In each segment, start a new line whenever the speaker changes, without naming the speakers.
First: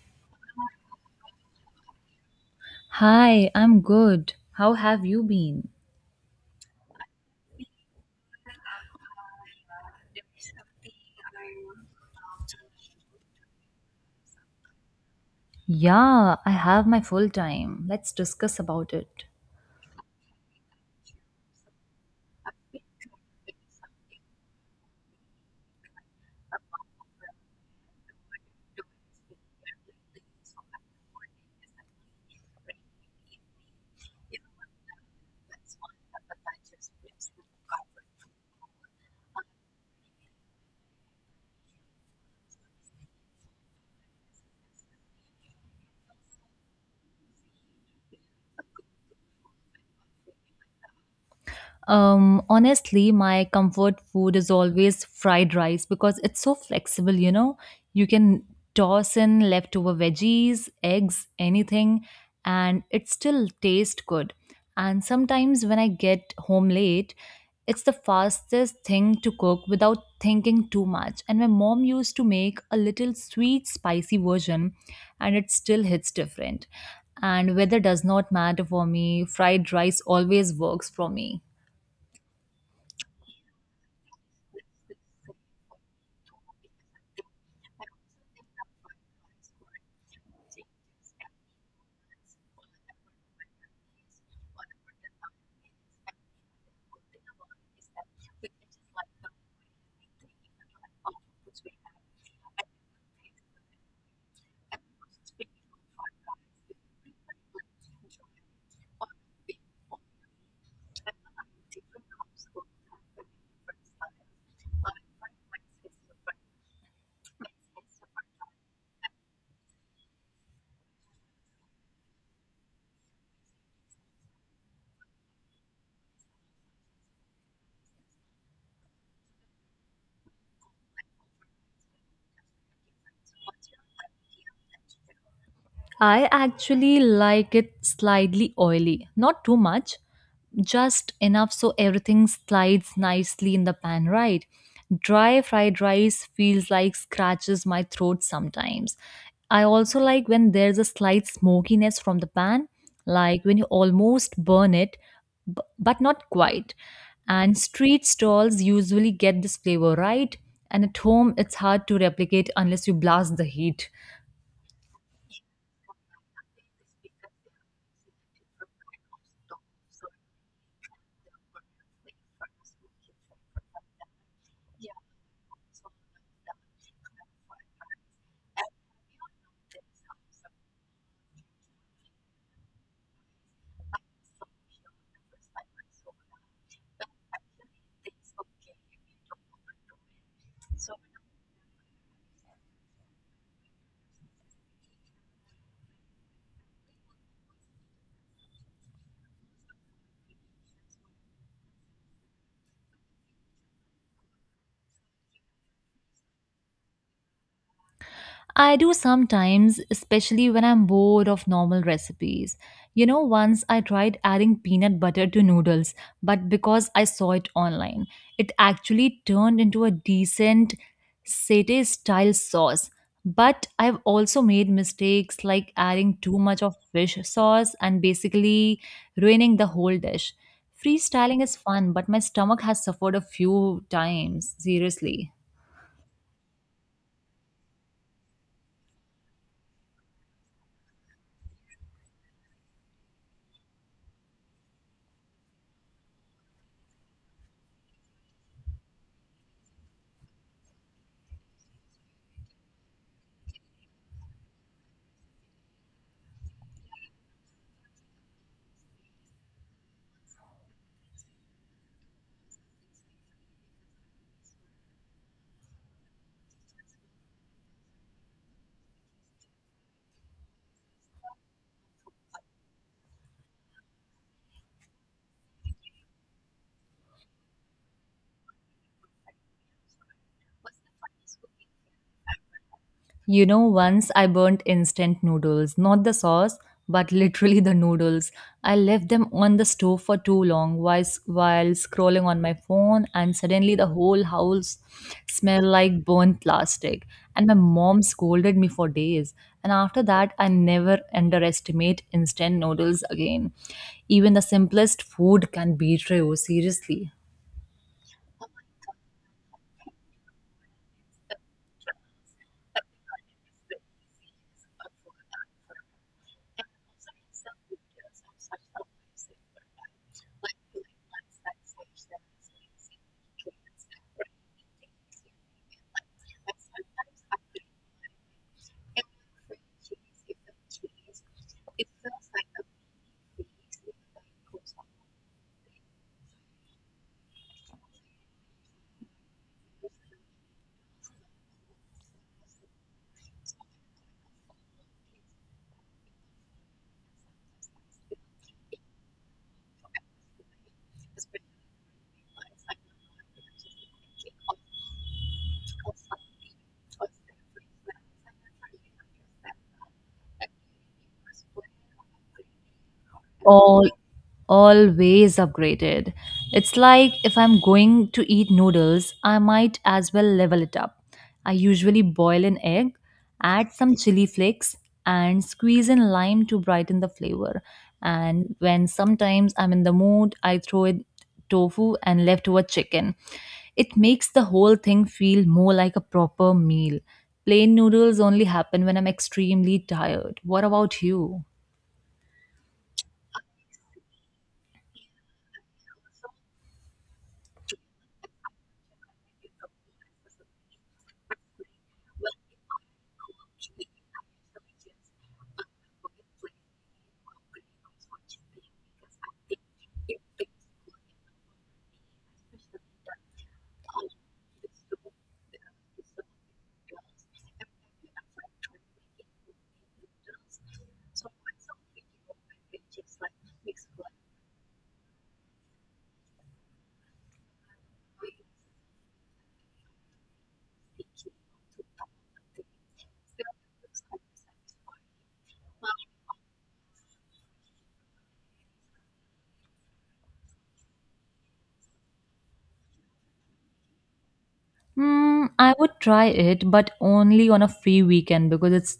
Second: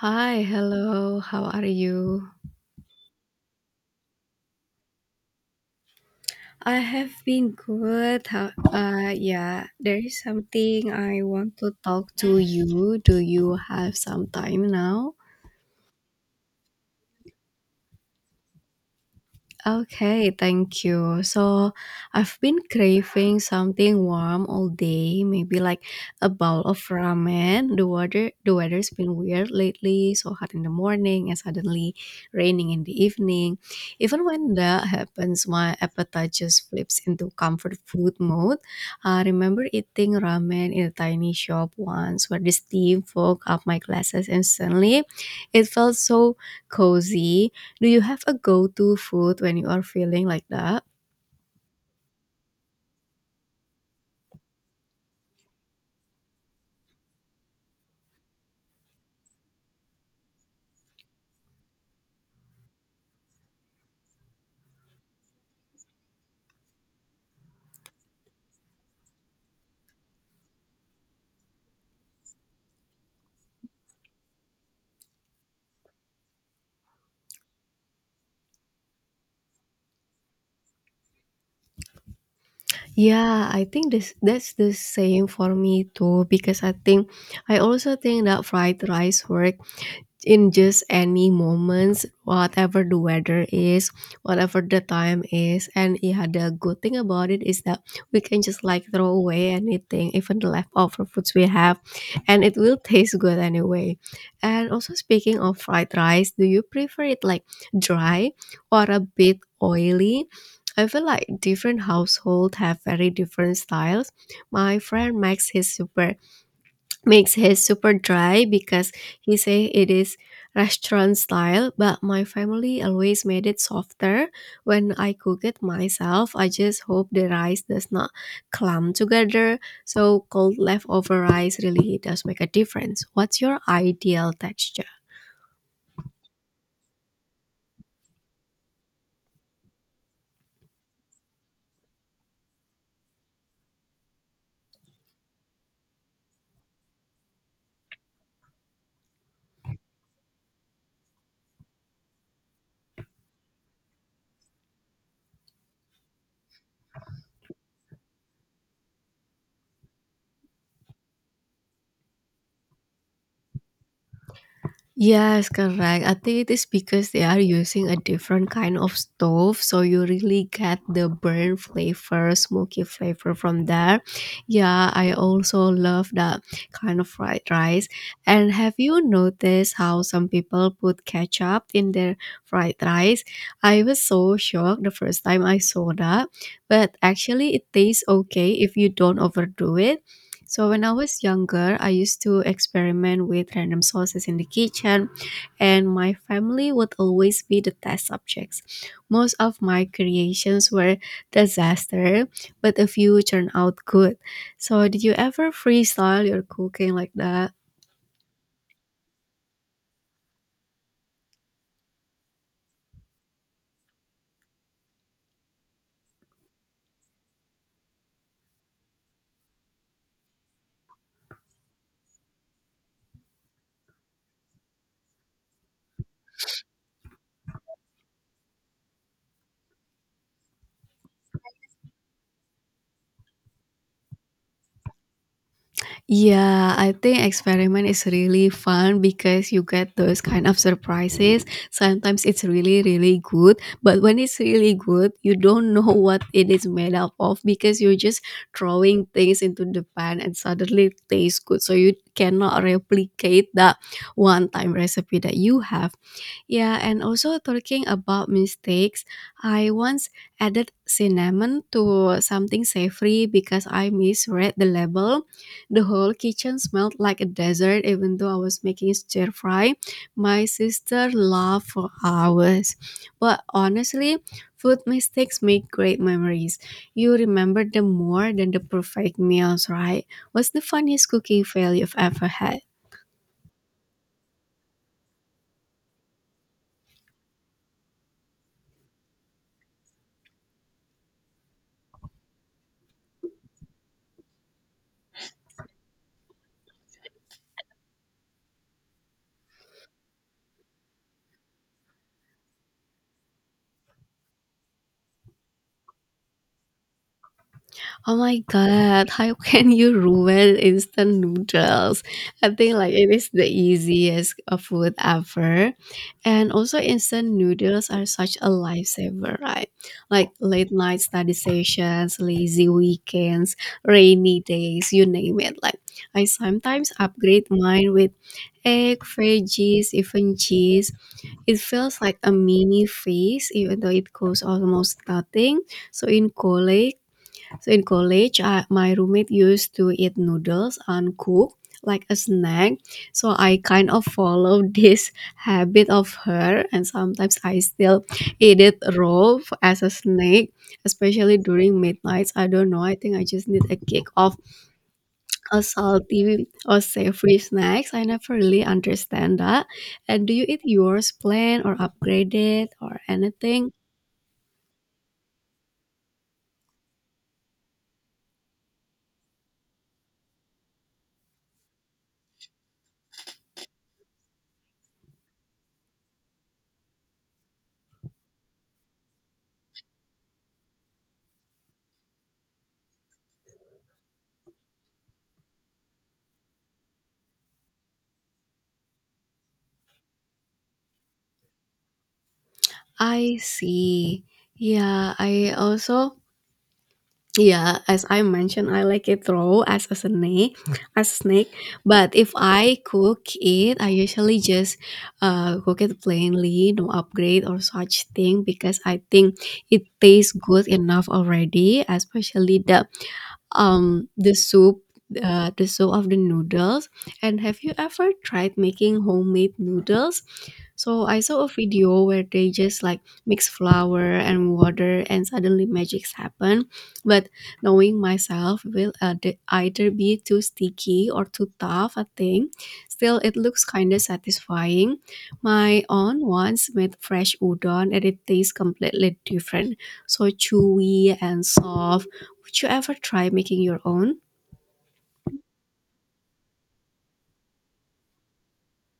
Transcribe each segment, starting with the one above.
Hi, hello. How are you?
Hi, I'm good. How have you been?
I have been good. Yeah, there is something I want to talk to you. Do you have some time now?
Yeah, I have my full time. Let's discuss about it.
Okay, thank you. So, I've been craving something warm all day, maybe like a bowl of ramen. The weather's been weird lately, so hot in the morning and suddenly raining in the evening. Even when that happens, my appetite just flips into comfort food mode. I remember eating ramen in a tiny shop once where the steam fog up my glasses instantly. It felt so cozy. Do you have a go-to food when you are feeling like that?
Honestly, my comfort food is always fried rice because it's so flexible, you know. You can toss in leftover veggies, eggs, anything, and it still tastes good. And sometimes when I get home late, it's the fastest thing to cook without thinking too much. And my mom used to make a little sweet, spicy version, and it still hits different. And weather does not matter for me, fried rice always works for me.
Yeah, I think this that's the same for me too, because I think I also think that fried rice work in just any moments, whatever the weather is, whatever the time is. And yeah, the good thing about it is that we can just like throw away anything, even the leftover foods we have, and it will taste good anyway. And also, speaking of fried rice, do you prefer it like dry or a bit oily? I feel like different households have very different styles. My friend makes his super dry because he say it is restaurant style, but my family always made it softer. When I cook it myself, I just hope the rice does not clump together, so cold leftover rice really does make a difference. What's your ideal texture?
I actually like it slightly oily, not too much, just enough so everything slides nicely in the pan, right? Dry fried rice feels like scratches my throat sometimes. I also like when there's a slight smokiness from the pan, like when you almost burn it, but not quite. And street stalls usually get this flavor right, and at home it's hard to replicate unless you blast the heat.
Yes, correct. I think it is because they are using a different kind of stove, so you really get the burn flavor, smoky flavor from there. Yeah, I also love that kind of fried rice. And have you noticed how some people put ketchup in their fried rice? I was so shocked the first time I saw that, but actually it tastes okay if you don't overdo it. So when I was younger, I used to experiment with random sauces in the kitchen, and my family would always be the test subjects. Most of my creations were disaster, but a few turned out good. So did you ever freestyle your cooking like that?
I do sometimes, especially when I'm bored of normal recipes. You know, once I tried adding peanut butter to noodles, but because I saw it online, it actually turned into a decent satay style sauce. But I've also made mistakes like adding too much of fish sauce and basically ruining the whole dish. Freestyling is fun, but my stomach has suffered a few times, seriously.
Yeah, I think experiment is really fun because you get those kind of surprises. Sometimes it's really, really good, but when it's really good, you don't know what it is made up of, because you're just throwing things into the pan and suddenly it tastes good. So you cannot replicate that one time recipe that you have. Yeah, and also, talking about mistakes, I once added cinnamon to something savory because I misread the label. The whole kitchen smelled like a desert, even though I was making stir fry. My sister laughed for hours. But honestly, food mistakes make great memories. You remember them more than the perfect meals, right? What's the funniest cooking fail you've ever had?
You know, once I burnt instant noodles, not the sauce, but literally the noodles. I left them on the stove for too long while scrolling on my phone, and suddenly the whole house smelled like burnt plastic. And my mom scolded me for days. And after that, I never underestimate instant noodles again. Even the simplest food can betray you, seriously.
Oh my god, how can you ruin instant noodles? I think like it is the easiest food ever. And also, instant noodles are such a lifesaver, right? Like late night study sessions, lazy weekends, rainy days, you name it. Like I sometimes upgrade mine with egg, veggies, even cheese. It feels like a mini feast even though it costs almost nothing. So in college so in college, my roommate used to eat noodles uncooked like a snack. So I kind of follow this habit of her, and sometimes I still eat it raw as a snack, especially during midnights. I don't know. I think I just need a kick of a salty or savory snacks. I never really understand that. And do you eat yours plain or upgraded or anything?
oh Always upgraded. It's like if I'm going to eat noodles, I might as well level it up. I usually boil an egg, add some chili flakes, and squeeze in lime to brighten the flavor. And when sometimes I'm in the mood, I throw in tofu and leftover chicken. It makes the whole thing feel more like a proper meal. Plain noodles only happen when I'm extremely tired. What about you?
I see. Yeah, I also yeah, as I mentioned, I like it raw as a snake, as snake. But if I cook it, I usually just cook it plainly, no upgrade or such thing, because I think it tastes good enough already. Especially um the soup the soup of the noodles. And have you ever tried making homemade noodles? So I saw a video where they just like mix flour and water and suddenly magics happen. But knowing myself, will either be too sticky or too tough, I think. Still, it looks kind of satisfying. My aunt once made fresh udon and it tastes completely different, so chewy and soft. Would you ever try making your own?
I would try it, but only on a free weekend because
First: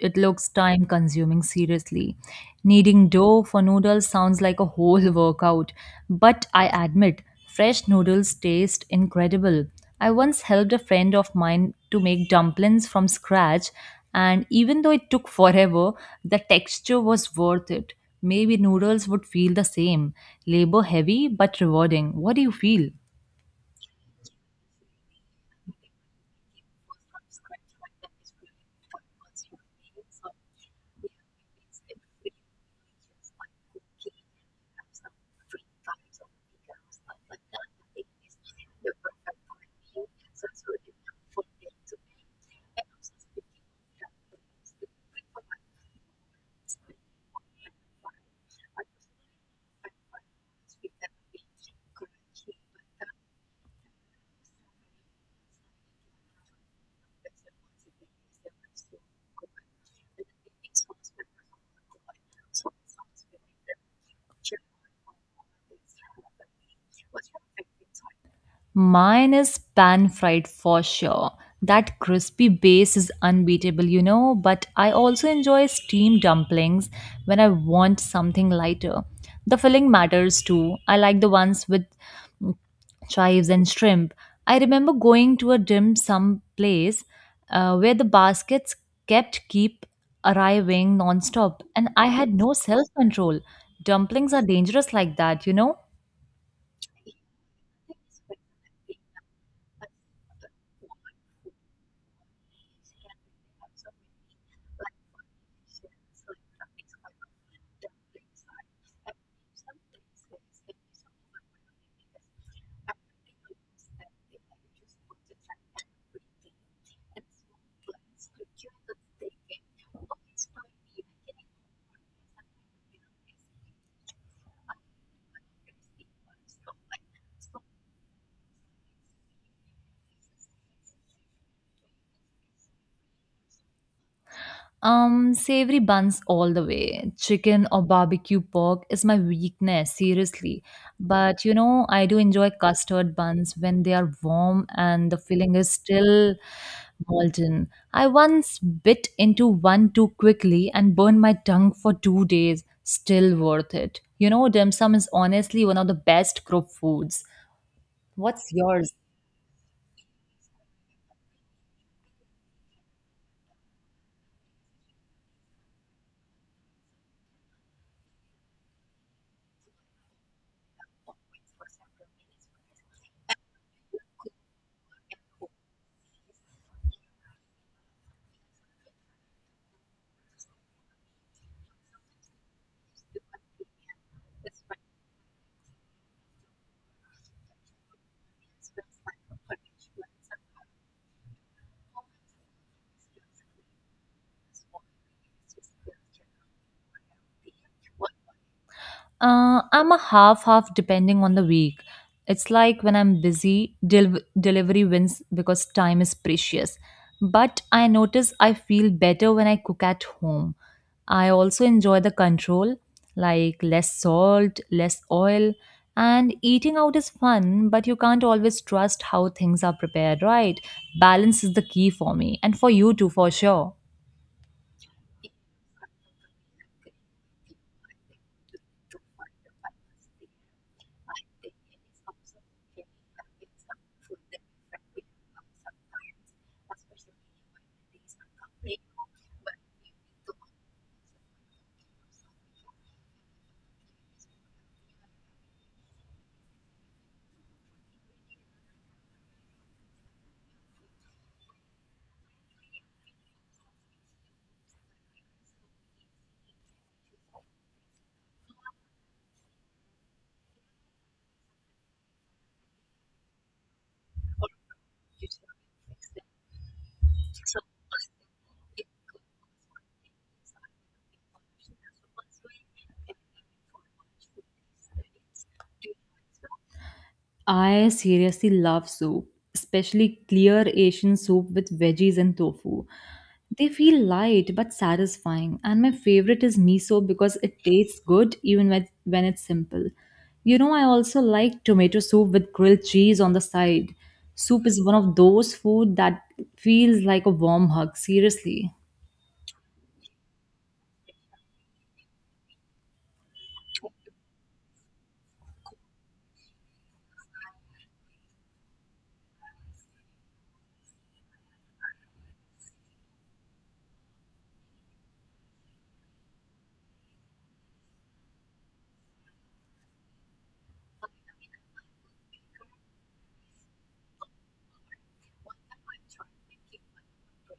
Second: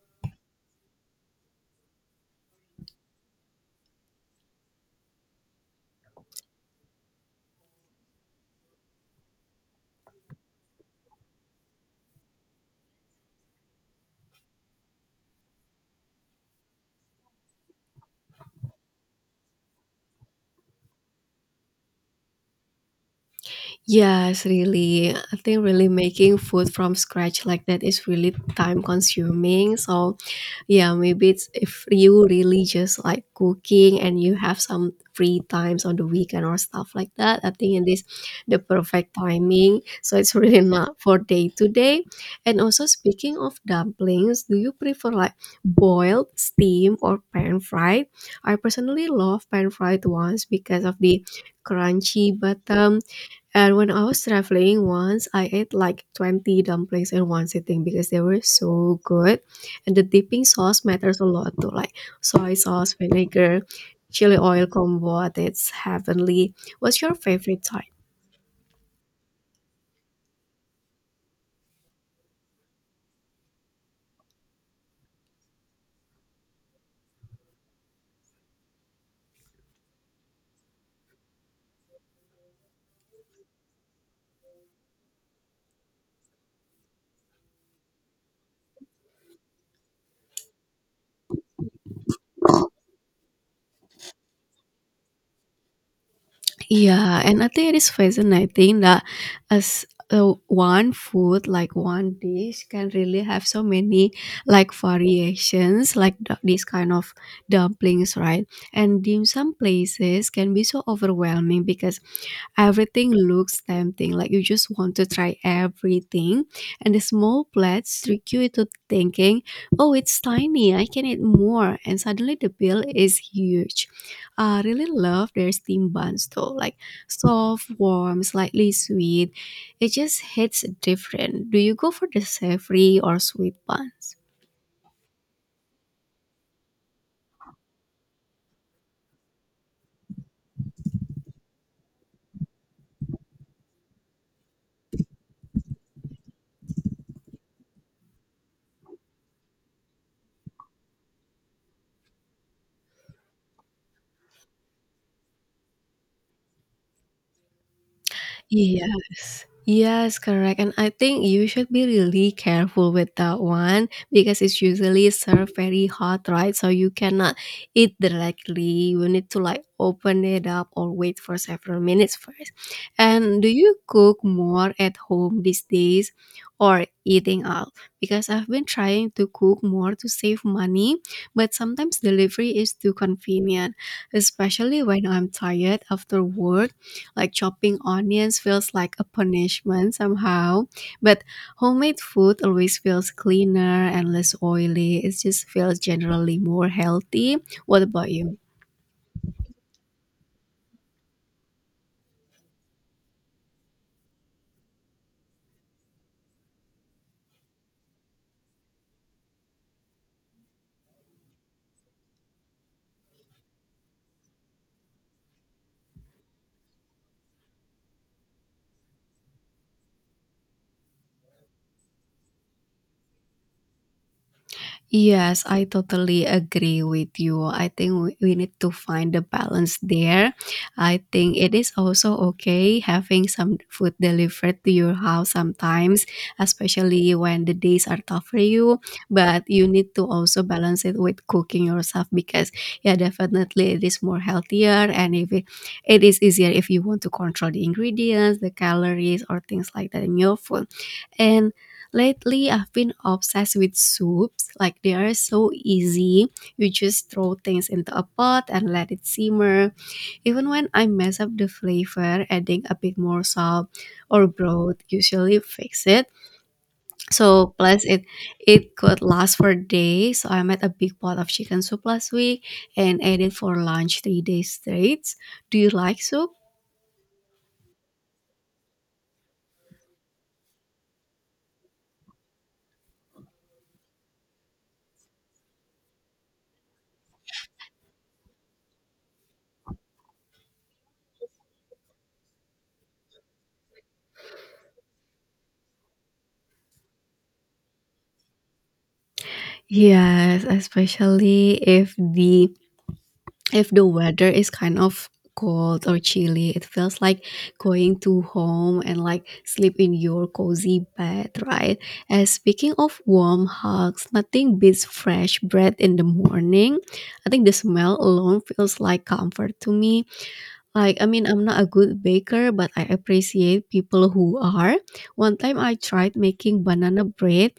it looks time consuming seriously. Kneading dough for noodles sounds like a whole workout, but I admit fresh noodles taste incredible. I once helped a friend of mine to make dumplings from scratch, and even though it took forever, the texture was worth it. Maybe noodles would feel the same. Labor heavy but rewarding. What do you feel?
Yes, really. I think really making food from scratch like that is really time consuming. So yeah, maybe it's if you really just like cooking and you have some free times on the weekend or stuff like that. I think it is the perfect timing. So it's really not for day to day. And also, speaking of dumplings, do you prefer like boiled, steamed, or pan fried? I personally love pan fried ones because of the crunchy bottom, and when I was traveling once, I ate like 20 dumplings in one sitting because they were so good. And the dipping sauce matters a lot too, like soy sauce, vinegar, chili oil combo. I think it's heavenly. What's your favorite type?
Mine is pan fried for sure. That crispy base is unbeatable, you know, but I also enjoy steamed dumplings when I want something lighter. The filling matters too. I like the ones with mm, chives and shrimp. I remember going to a dim sum place where the baskets kept keep arriving nonstop and I had no self control. Dumplings are dangerous like that, you know.
Yeah, and I think it is fascinating that as one food, like one dish, can really have so many like variations, like this kind of dumplings, right? And dim sum places can be so overwhelming because everything looks tempting, like you just want to try everything. And the small plates trick you into thinking, oh, it's tiny, I can eat more. And suddenly the bill is huge. I really love their steam buns though, like soft, warm, slightly sweet. It just hits different. Do you go for the savory or sweet buns?
Savory buns all the way. Chicken or barbecue pork is my weakness, seriously. But you know, I do enjoy custard buns when they are warm and the filling is still molten. I once bit into one too quickly and burned my tongue for 2 days. Still worth it. You know, dim sum is honestly one of the best group foods. What's yours?
Yes. Yes, correct. And I think you should be really careful with that one because it's usually served very hot, right? So you cannot eat directly. You need to like open it up or wait for several minutes first. And do you cook more at home these days or eating out? Because I've been trying to cook more to save money, but sometimes delivery is too convenient, especially when I'm tired after work. Like chopping onions feels like a punishment somehow, but homemade food always feels cleaner and less oily. It just feels generally more healthy. What about you?
I'm a half half depending on the week. It's like when I'm busy, delivery wins because time is precious. But I notice I feel better when I cook at home. I also enjoy the control, like less salt, less oil, and eating out is fun, but you can't always trust how things are prepared, right? Balance is the key for me and for you too, for sure.
Yes, I totally agree with you. I think we need to find the balance there. I think it is also okay having some food delivered to your house sometimes, especially when the days are tough for you. But you need to also balance it with cooking yourself because, yeah, definitely it is more healthier, and if it is easier if you want to control the ingredients, the calories, or things like that in your food. And lately, I've been obsessed with soups. Like, they are so easy. You just throw things into a pot and let it simmer. Even when I mess up the flavor, adding a bit more salt or broth usually fix it. So, plus, it could last for days. So, I made a big pot of chicken soup last week and ate it for lunch 3 days straight. Do you like soup?
I seriously love soup, especially clear Asian soup with veggies and tofu. They feel light but satisfying, and my favorite is miso because it tastes good even when it's simple. You know, I also like tomato soup with grilled cheese on the side. Soup is one of those food that feels like a warm hug, seriously.
Yes, especially if the weather is kind of cold or chilly, it feels like going to home and like sleep in your cozy bed, right? And speaking of warm hugs, nothing beats fresh bread in the morning. I think the smell alone feels like comfort to me. Like, I mean, I'm not a good baker, but I appreciate people who are. One time I tried making banana bread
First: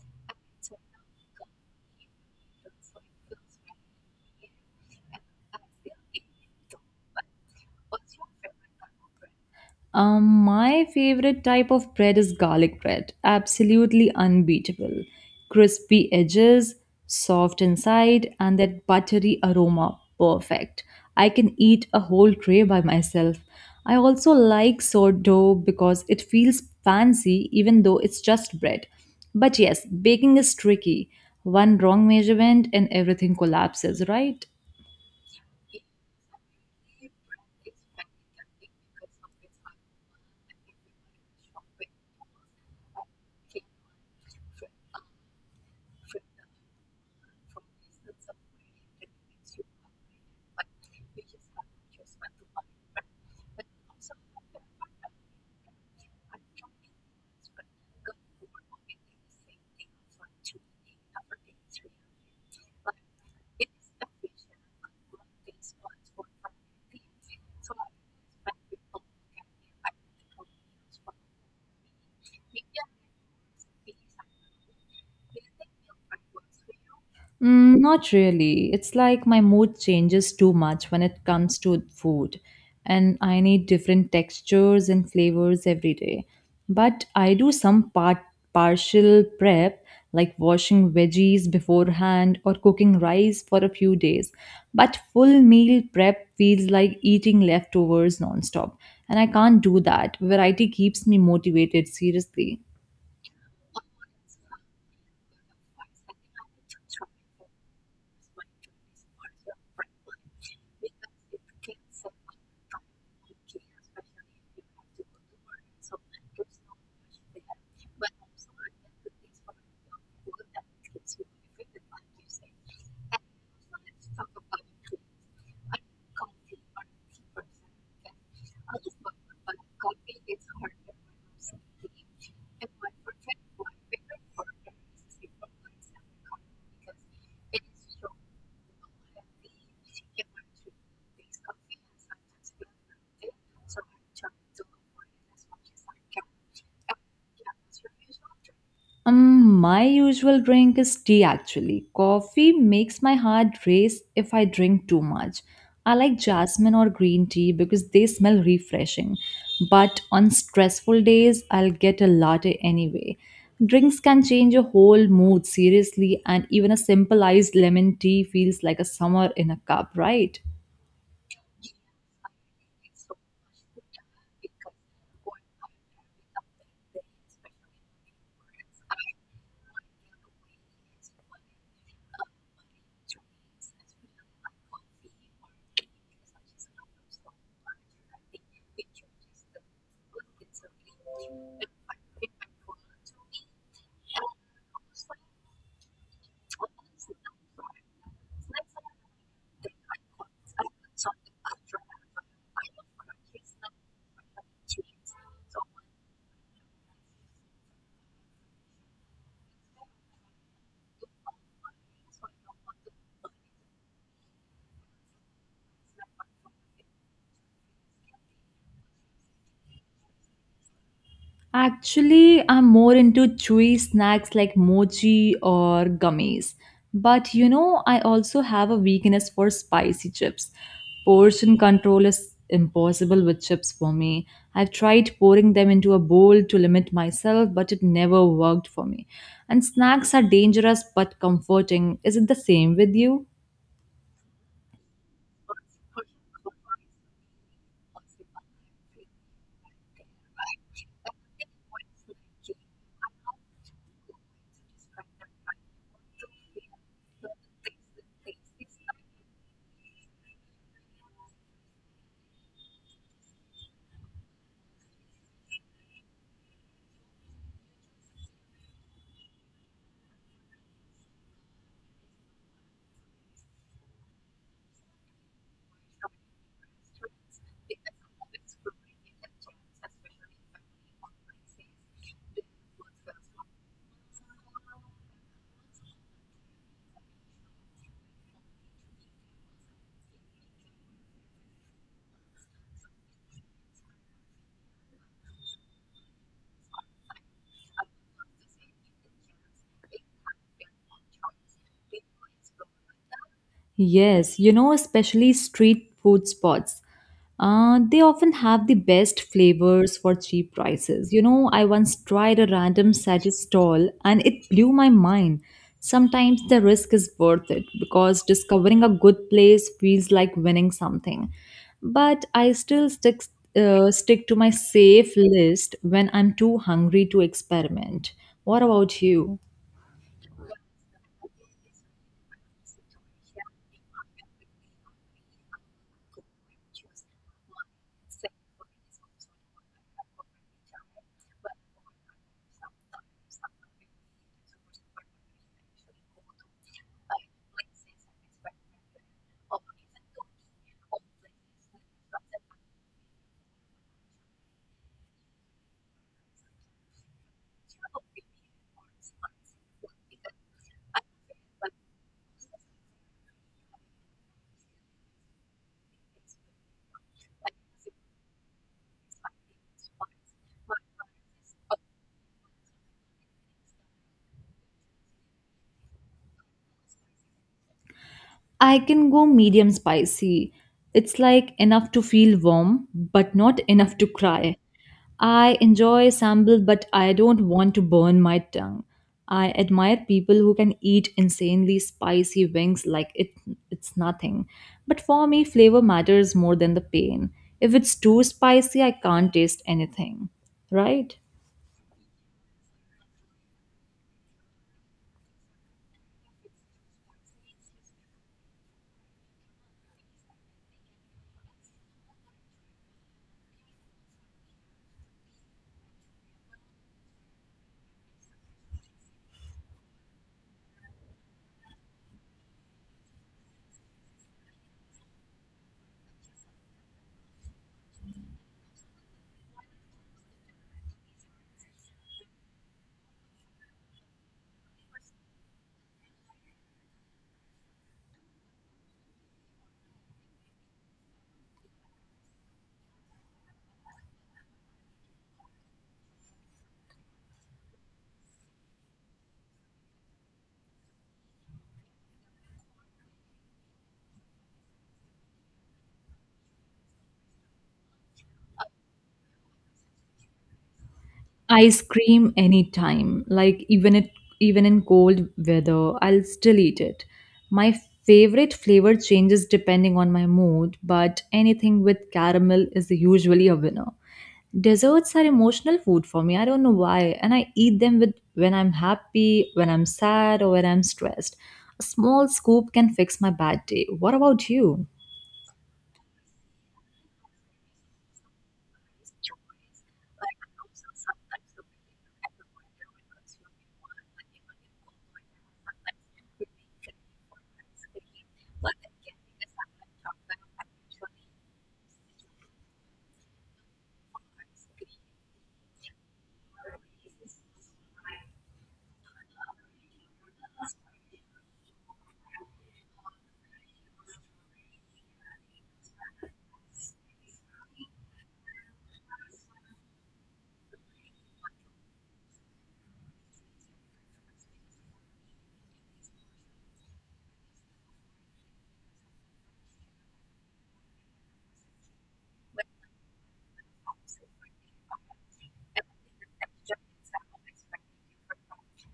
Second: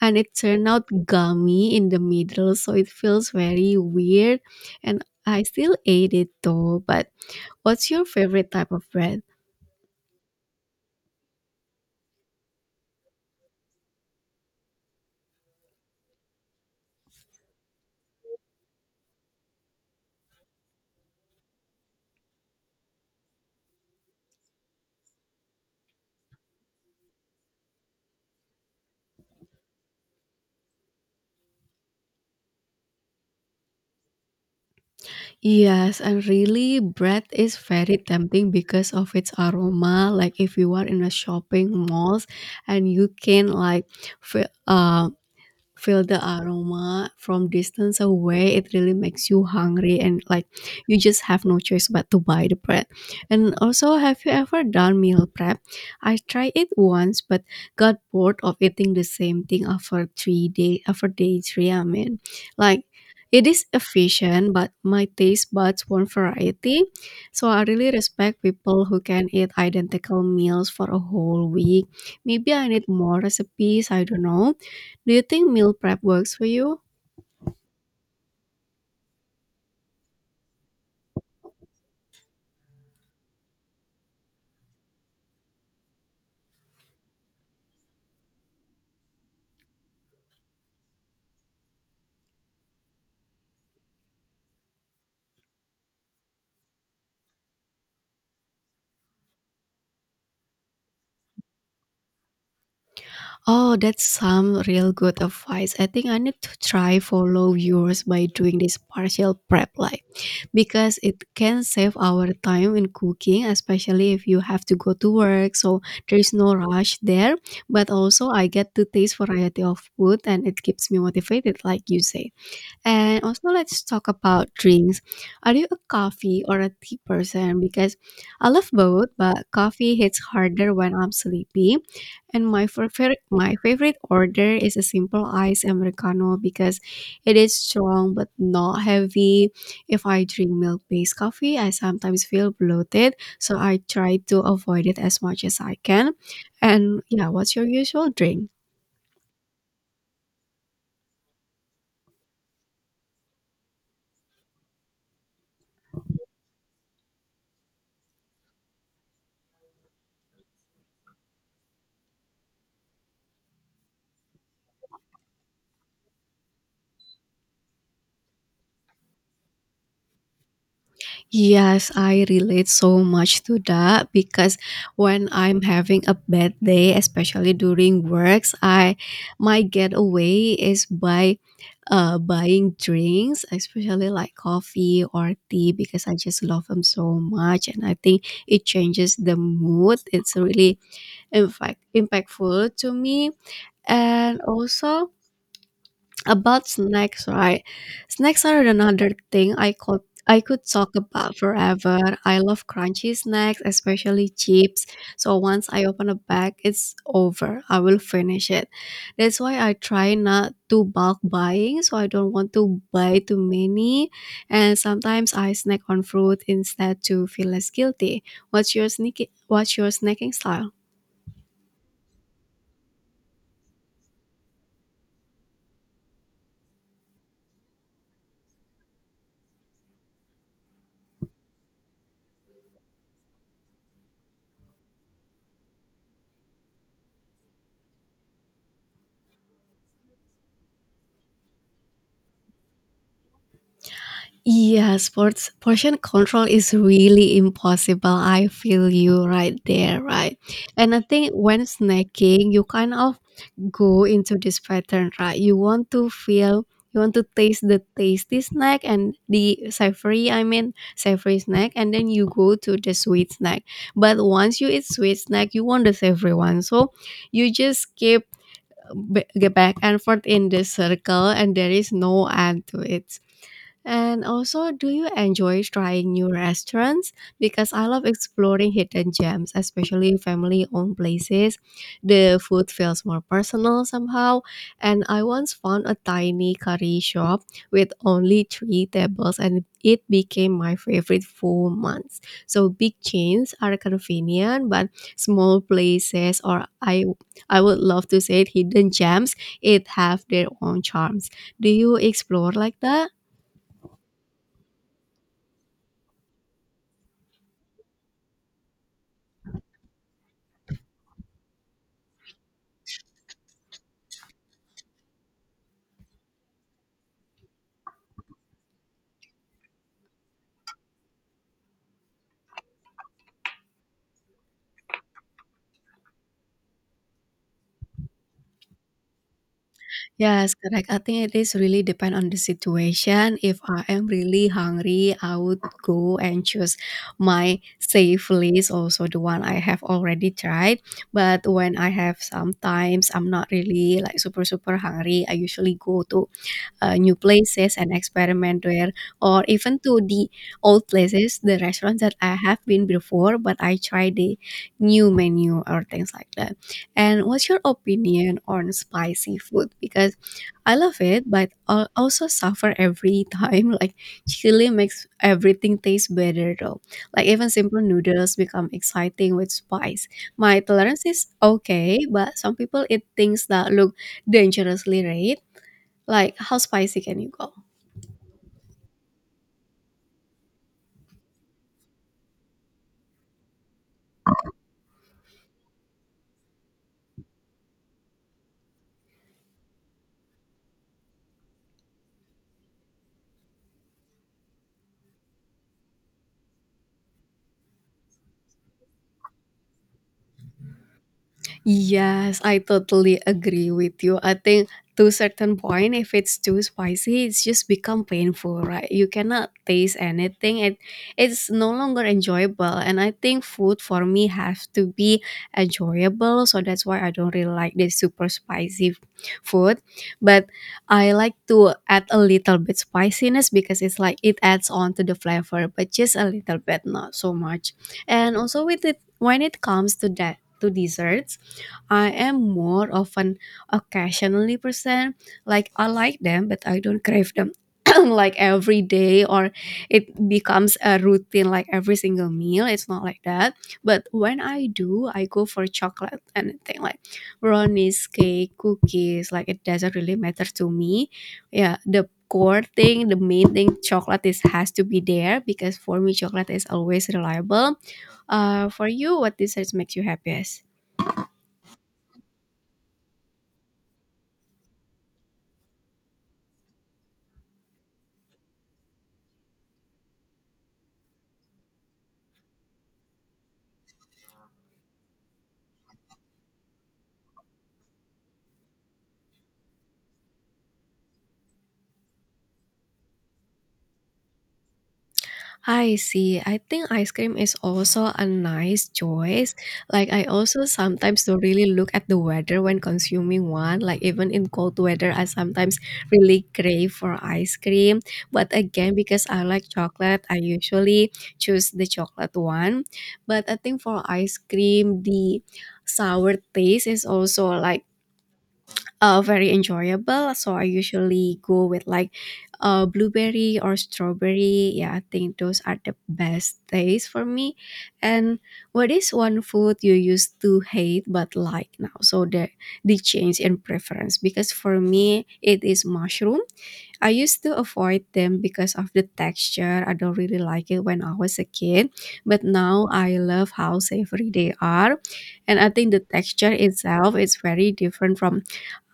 and it turned out gummy in the middle, so it feels very weird. And I still ate it though. But what's your favorite type of bread?
My favorite type of bread is garlic bread. Absolutely unbeatable. Crispy edges, soft inside, and that buttery aroma. Perfect. I can eat a whole tray by myself. I also like sourdough because it feels fancy even though it's just bread. But yes, baking is tricky. One wrong measurement and everything collapses, right?
Yes, and really, bread is very tempting because of its aroma. Like, if you are in a shopping malls and you can like, f- um feel the aroma from distance away, it really makes you hungry, and like you just have no choice but to buy the bread. And also, have you ever done meal prep? I tried it once, but got bored of eating the same thing after 3 days, after day 3 I mean. Like, it is efficient, but my taste buds want variety. So I really respect people who can eat identical meals for a whole week. Maybe I need more recipes, I don't know. Do you think meal prep works for you?
Not really. It's like my mood changes too much when it comes to food, and I need different textures and flavors every day. But I do some part partial prep, like washing veggies beforehand or cooking rice for a few days. But full meal prep feels like eating leftovers nonstop, and I can't do that. Variety keeps me motivated, seriously.
Oh, that's some real good advice. I think I need to try follow yours by doing this partial prep, like because it can save our time in cooking, especially if you have to go to work, so there is no rush there. But also I get to taste variety of food and it keeps me motivated like you said. And also, let's talk about drinks. Are you a coffee or a tea person? Because I love both, but coffee hits harder when I'm sleepy. And my favorite order is a simple iced americano because it is strong but not heavy. If I drink milk-based coffee, I sometimes feel bloated, so I try to avoid it as much as I can. And yeah, what's your usual drink?
My usual drink is tea actually. Coffee makes my heart race if I drink too much. I like jasmine or green tea because they smell refreshing. But on stressful days, I'll get a latte anyway. Drinks can change your whole mood, seriously, and even a simple iced lemon tea feels like a summer in a cup, right?
Yes, I relate so much to that because when I'm having a bad day, especially during works, I my getaway is by buying drinks, especially like coffee or tea, because I just love them so much, and I think it changes the mood. It's really in fact impactful to me, and also about snacks, right? Snacks are another thing I could talk about forever. I love crunchy snacks, especially chips. So once I open a bag, it's over. I will finish it. That's why I try not to bulk buying, so I don't want to buy too many. And sometimes I snack on fruit instead to feel less guilty. What's your snacking style?
Actually, I'm more into chewy snacks like mochi or gummies. But you know, I also have a weakness for spicy chips. Portion control is impossible with chips for me. I've tried pouring them into a bowl to limit myself, but it never worked for me. And snacks are dangerous but comforting. Is it the same with you?
Yeah, sports portion control is really impossible. I feel you right there, right? And I think when snacking, you kind of go into this pattern, right? You want to taste the tasty snack and the savory, savory snack, and then you go to the sweet snack. But once you eat sweet snack, you want the savory one. So you just keep get back and forth in this circle, and there is no end to it. And also, do you enjoy trying new restaurants? Because I love exploring hidden gems, especially family owned places. The food feels more personal somehow. And I once found a tiny curry shop with only three tables, and it became my favorite for months. So, big chains are convenient, but small places, I would love to say it, hidden gems, it have their own charms. Do you explore like that?
Yes, you know, especially street food spots. They often have the best flavors for cheap prices. You know, I once tried a random sachet stall and it blew my mind. Sometimes the risk is worth it because discovering a good place feels like winning something. But I still stick to my safe list when I'm too hungry to experiment. What about you?
Yes, correct. I think it is really depend on the situation. If I am really hungry, I would go and choose my safe list, also the one I have already tried. But when I have sometimes I'm not really like super hungry, I usually go to new places and experiment there, or even to the old places, the restaurants that I have been before, but I try the new menu or things like that. And what's your opinion on spicy food? Because I love it, but I also suffer every time. Like chili makes everything taste better though. Like even simple noodles become exciting with spice. My tolerance is okay, but some people eat things that look dangerously right. Like how spicy can you go?
I can go medium spicy. It's like enough to feel warm, but not enough to cry. I enjoy sambal, but I don't want to burn my tongue. I admire people who can eat insanely spicy wings like it's nothing. But for me, flavor matters more than the pain. If it's too spicy, I can't taste anything. Right?
Yes, I totally agree with you. I think to certain point, if it's too spicy, it's just become painful, right? You cannot taste anything. It's no longer enjoyable. And I think food for me has to be enjoyable. So that's why I don't really like the super spicy food. But I like to add a little bit spiciness because it's like it adds on to the flavor, but just a little bit, not so much. And also with it when it comes to that to desserts I am more of an occasionally person. Like I like them, but I don't crave them like every day or it becomes a routine like every single meal. It's not like that. But when I do, I go for chocolate anything like brownies, cake, cookies. Like it doesn't really matter to me. Yeah, the core thing, the main thing, chocolate is has to be there because for me, chocolate is always reliable. For you, what dessert makes you happiest?
I scream anytime. Like even in cold weather, I'll still eat it. My favorite flavor changes depending on my mood, but anything with caramel is usually a winner. Desserts are emotional food for me. I don't know why, and I eat them with when I'm happy, when I'm sad, or when I'm stressed. A small scoop can fix my bad day. What about you?
I see. I think ice cream is also a nice choice. Like I also sometimes do really look at the weather when consuming one. Like even in cold weather, I sometimes really crave for ice cream. But again, because I like chocolate, I usually choose the chocolate one. But I think for ice cream, the sour taste is also like very enjoyable. So I usually go with like blueberry or strawberry. Yeah, I think those are the best days for me. And what is one food you used to hate but like now? So the change in preference because for me it is mushroom. I used to avoid them because of the texture. I don't really like it when I was a kid, but now I love how savory they are, and I think the texture itself is very different from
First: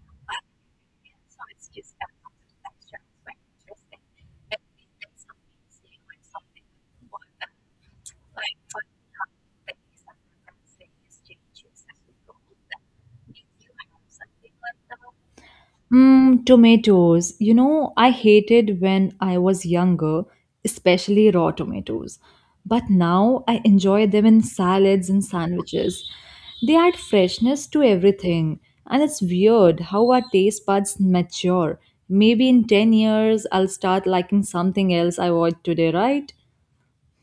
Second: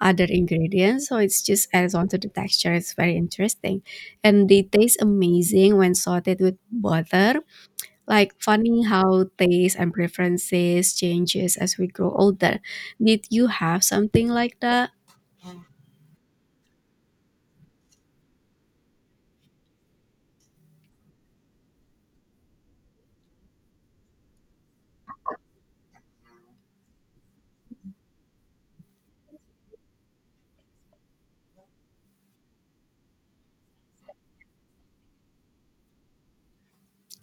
other ingredients. So it's just adds on to the texture. It's very interesting. And they taste amazing when sauteed with butter. Like funny how taste and preferences changes as we grow older. Did you have something like that?
Tomatoes. You know, I hated when I was younger, especially raw tomatoes. But now I enjoy them in salads and sandwiches. They add freshness to everything. And it's weird how our taste buds mature. Maybe in 10 years, I'll start liking something else I watched today, right?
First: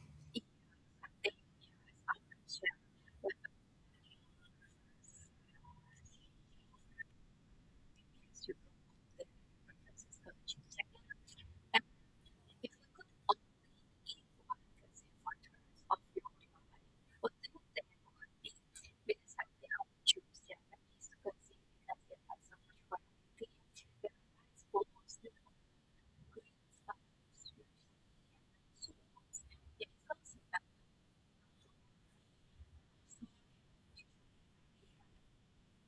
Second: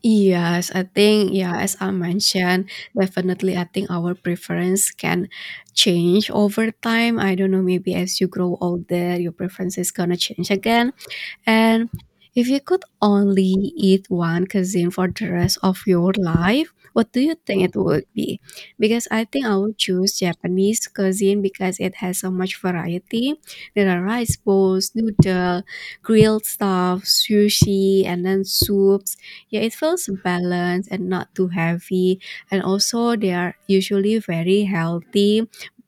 Yes, I think yeah, as I mentioned, definitely I think our preference can change over time. I don't know, maybe as you grow older, your preference is gonna change again. And if you could only eat one cuisine for the rest of your life, what do you think it would be? Because I think I would choose Japanese cuisine because it has so much variety. There are rice bowls, noodle, grilled stuff, sushi, and then soups. Yeah, it feels balanced and not too heavy. And also, they are usually very healthy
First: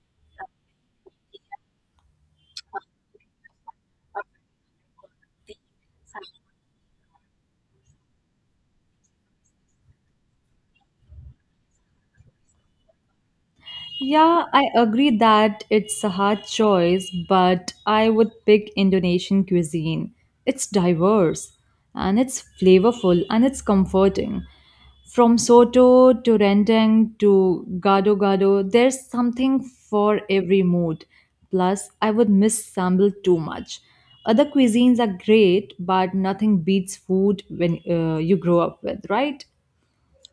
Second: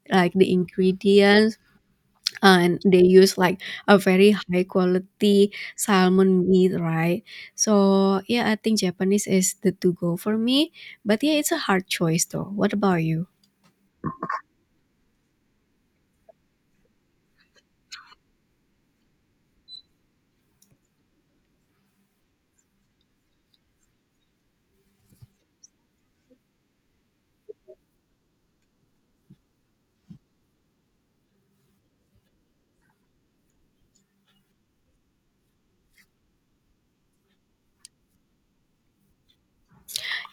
like the ingredients and they use like a very high quality salmon meat, right? So yeah, I think Japanese is the to go for me. But yeah, it's a hard choice though. What about you?
Yeah, I agree that it's a hard choice, but I would pick Indonesian cuisine. It's diverse and it's flavorful and it's comforting. From soto to rendang to gado gado, there's something for every mood. Plus, I would miss sambal too much. Other cuisines are great, but nothing beats food when you grow up with, right?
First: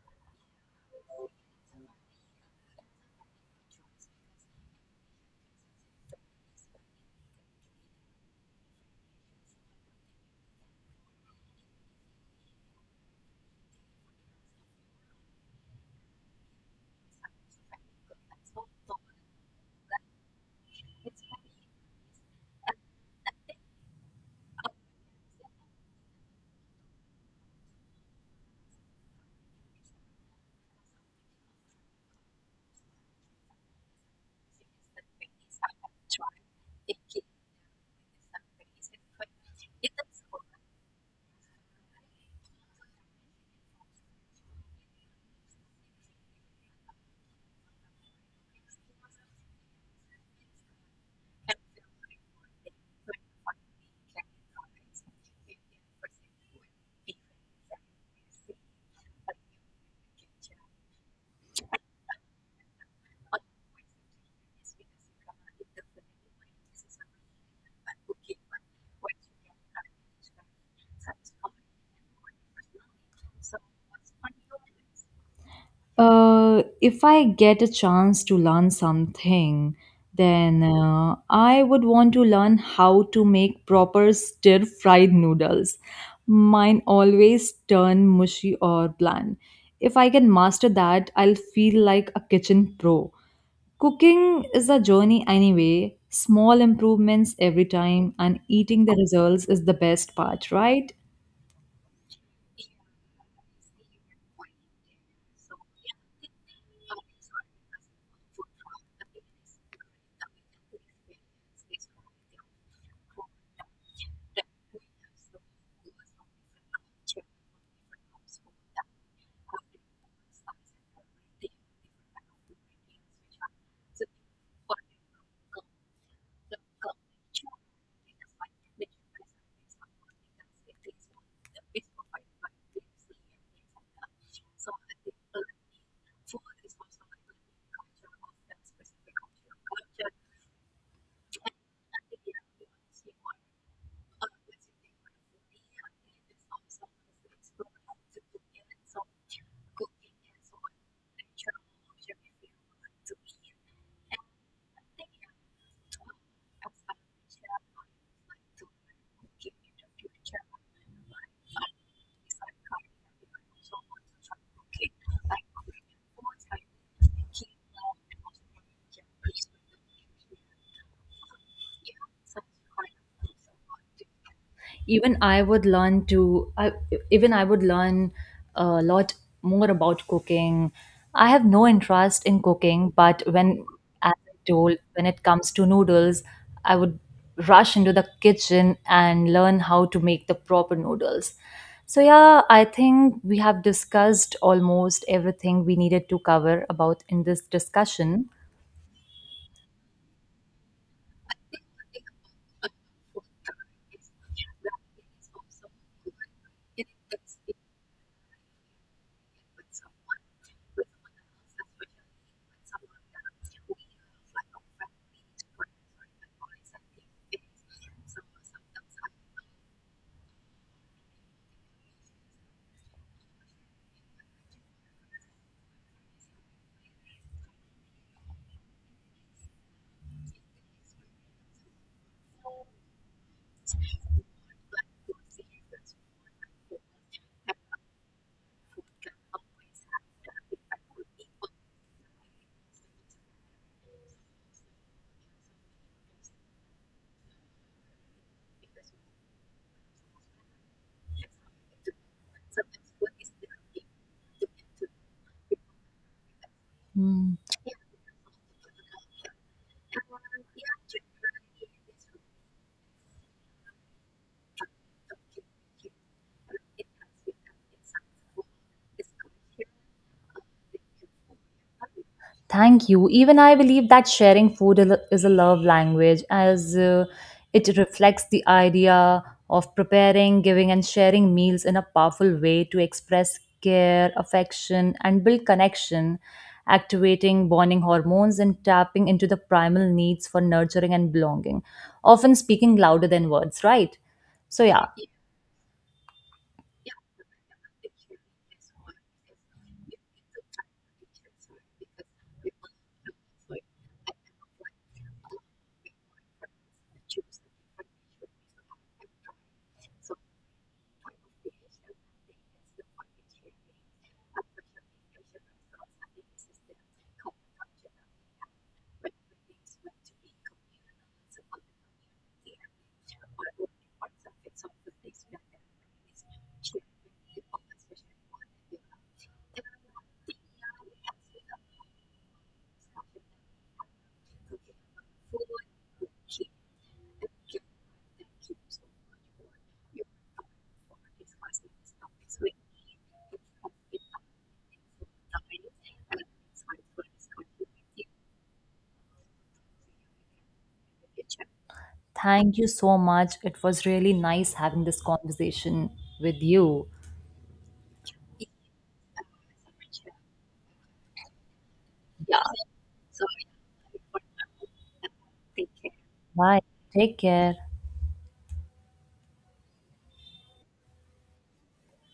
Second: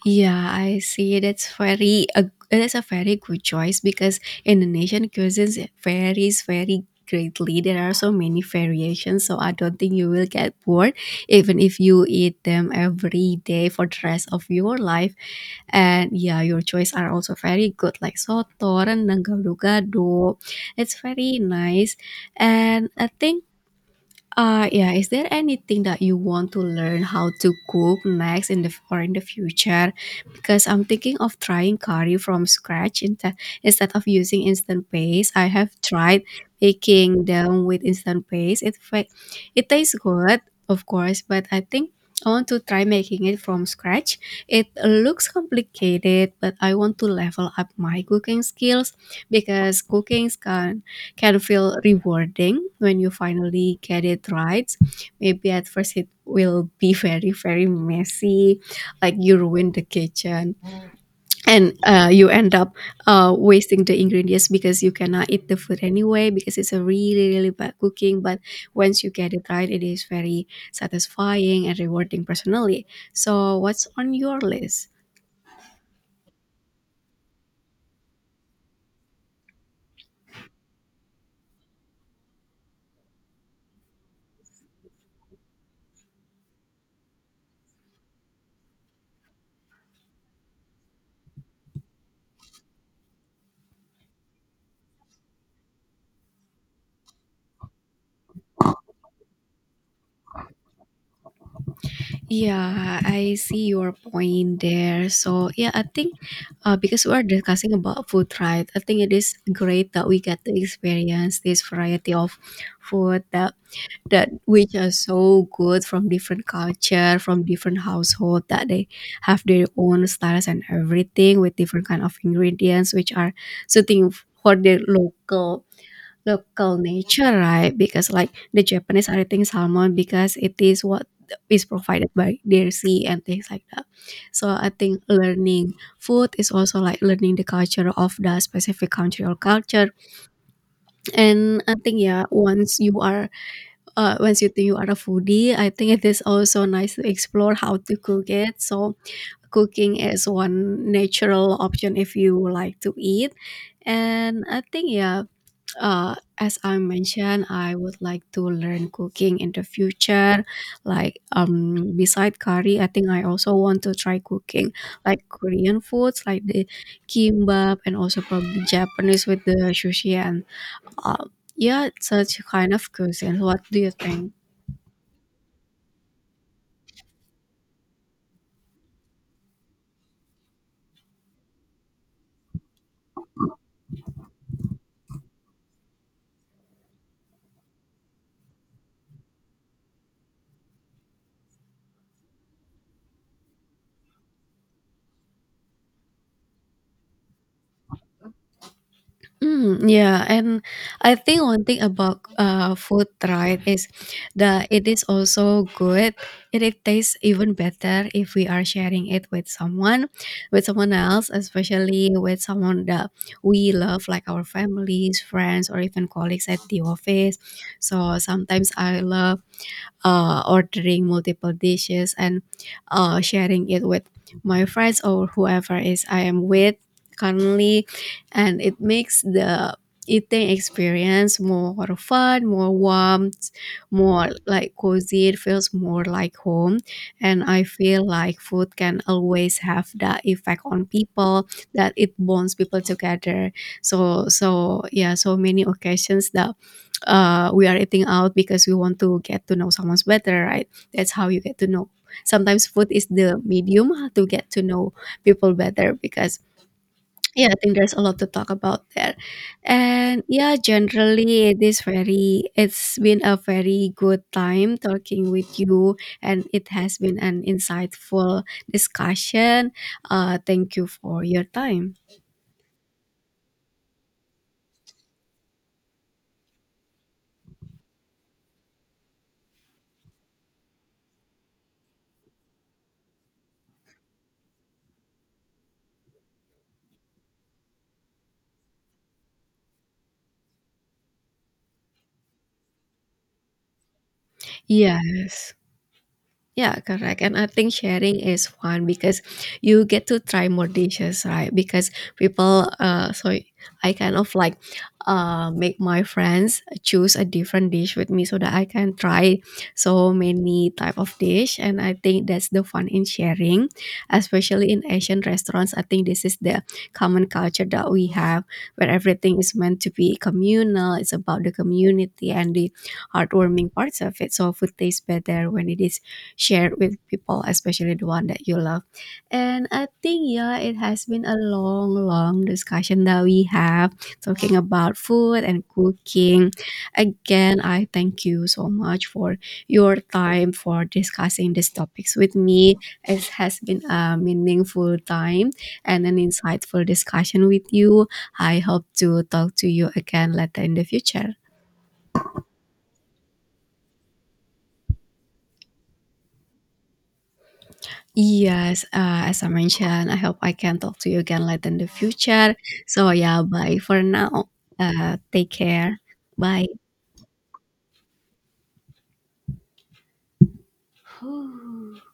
Yeah, I see. That's very a It is a very good choice because Indonesian cuisines varies very greatly. There are so many variations, so I don't think you will get bored even if you eat them every day for the rest of your life. And yeah, your choice are also very good, like soto, rendang, gado-gado. It's very nice, and I think yeah, is there anything that you want to learn how to cook next in the future? Because I'm thinking of trying curry from scratch instead of using instant paste. I have tried making them with instant paste. It tastes good, of course, but I think I want to try making it from scratch. It looks complicated, but I want to level up my cooking skills because cooking can feel rewarding when you finally get it right. Maybe at first it will be very, very messy, like you ruin the kitchen and you end up wasting the ingredients because you cannot eat the food anyway because it's a really, really bad cooking. But once you get it right, it is very satisfying and rewarding personally. So, what's on your list?
If I get a chance to learn something, then I would want to learn how to make proper stir fried noodles. Mine always turn mushy or bland. If I can master that, I'll feel like a kitchen pro. Cooking is a journey anyway, small improvements every time, and eating the results is the best part, right?
Yeah, I see your point there. So, yeah, I think because we're discussing about food, right? I think it is great that we get to experience this variety of food that that which are so good from different culture, from different household that they have their own styles and everything with different kind of ingredients which are suiting for their local nature, right? Because like the Japanese are eating salmon because it is what is provided by their sea and things like that. So I think learning food is also like learning the culture of the specific country or culture. And I think yeah, once you are once you think you are a foodie, I think it is also nice to explore how to cook it. So cooking is one natural option if you like to eat and I think yeah as I mentioned I would like to learn cooking in the future like beside curry I think I also want to try cooking like korean foods like the kimbap and also probably japanese with the sushi and uh, yeah such kind of cuisine what do you think
even I would learn to I, Even I would learn a lot more about cooking. I have no interest in cooking, but when as I told, when it comes to noodles, I would rush into the kitchen and learn how to make the proper noodles. So yeah, I think we have discussed almost everything we needed to cover about in this discussion.
Mm, yeah, and I think one thing about food, right, is that it is also good. It tastes even better if we are sharing it with someone else, especially with someone that we love, like our families, friends, or even colleagues at the office. So sometimes I love ordering multiple dishes and sharing it with my friends or whoever is I am with currently, and it makes the eating experience more fun, more warm, more like cozy. It feels more like home, and I feel like food can always have that effect on people that it bonds people together. So yeah, so many occasions that we are eating out because we want to get to know someone's better, right? That's how you get to know. Sometimes food is the medium to get to know people better because
Hmm.
yeah, I think there's a lot to talk about there. And yeah, generally it's been a very good time talking with you and it has been an insightful discussion. Thank you for your time.
Thank you. Even I believe that sharing food is a love language as it reflects the idea of preparing, giving, and sharing meals in a powerful way to express care, affection, and build connection, activating bonding hormones and tapping into the primal needs for nurturing and belonging, often speaking louder than words, right? So, yeah,
Yes. Yeah, correct. And I think sharing is fun because you get to try more dishes, right? Because people, so I kind of like make my friends choose a different dish with me so that I can try so many type of dish. And I think that's the fun in sharing, especially in Asian restaurants. I think this is the common culture that we have where everything is meant to be communal. It's about the community and the heartwarming parts of it. So food tastes better when it is share with people, especially the one that you love. And I think, yeah, it has been a long, long discussion that we have talking about food and cooking. Again, I thank you so much for your time for discussing these topics with me. It has been a meaningful time and an insightful discussion with you. I hope to talk to you again later in the future.
thank you so much. It was really nice having this conversation with you.
Yes, as I mentioned, I hope I can talk to you again later in the future. So, yeah, bye for now. Take care.
Bye.
Bye.
Take care.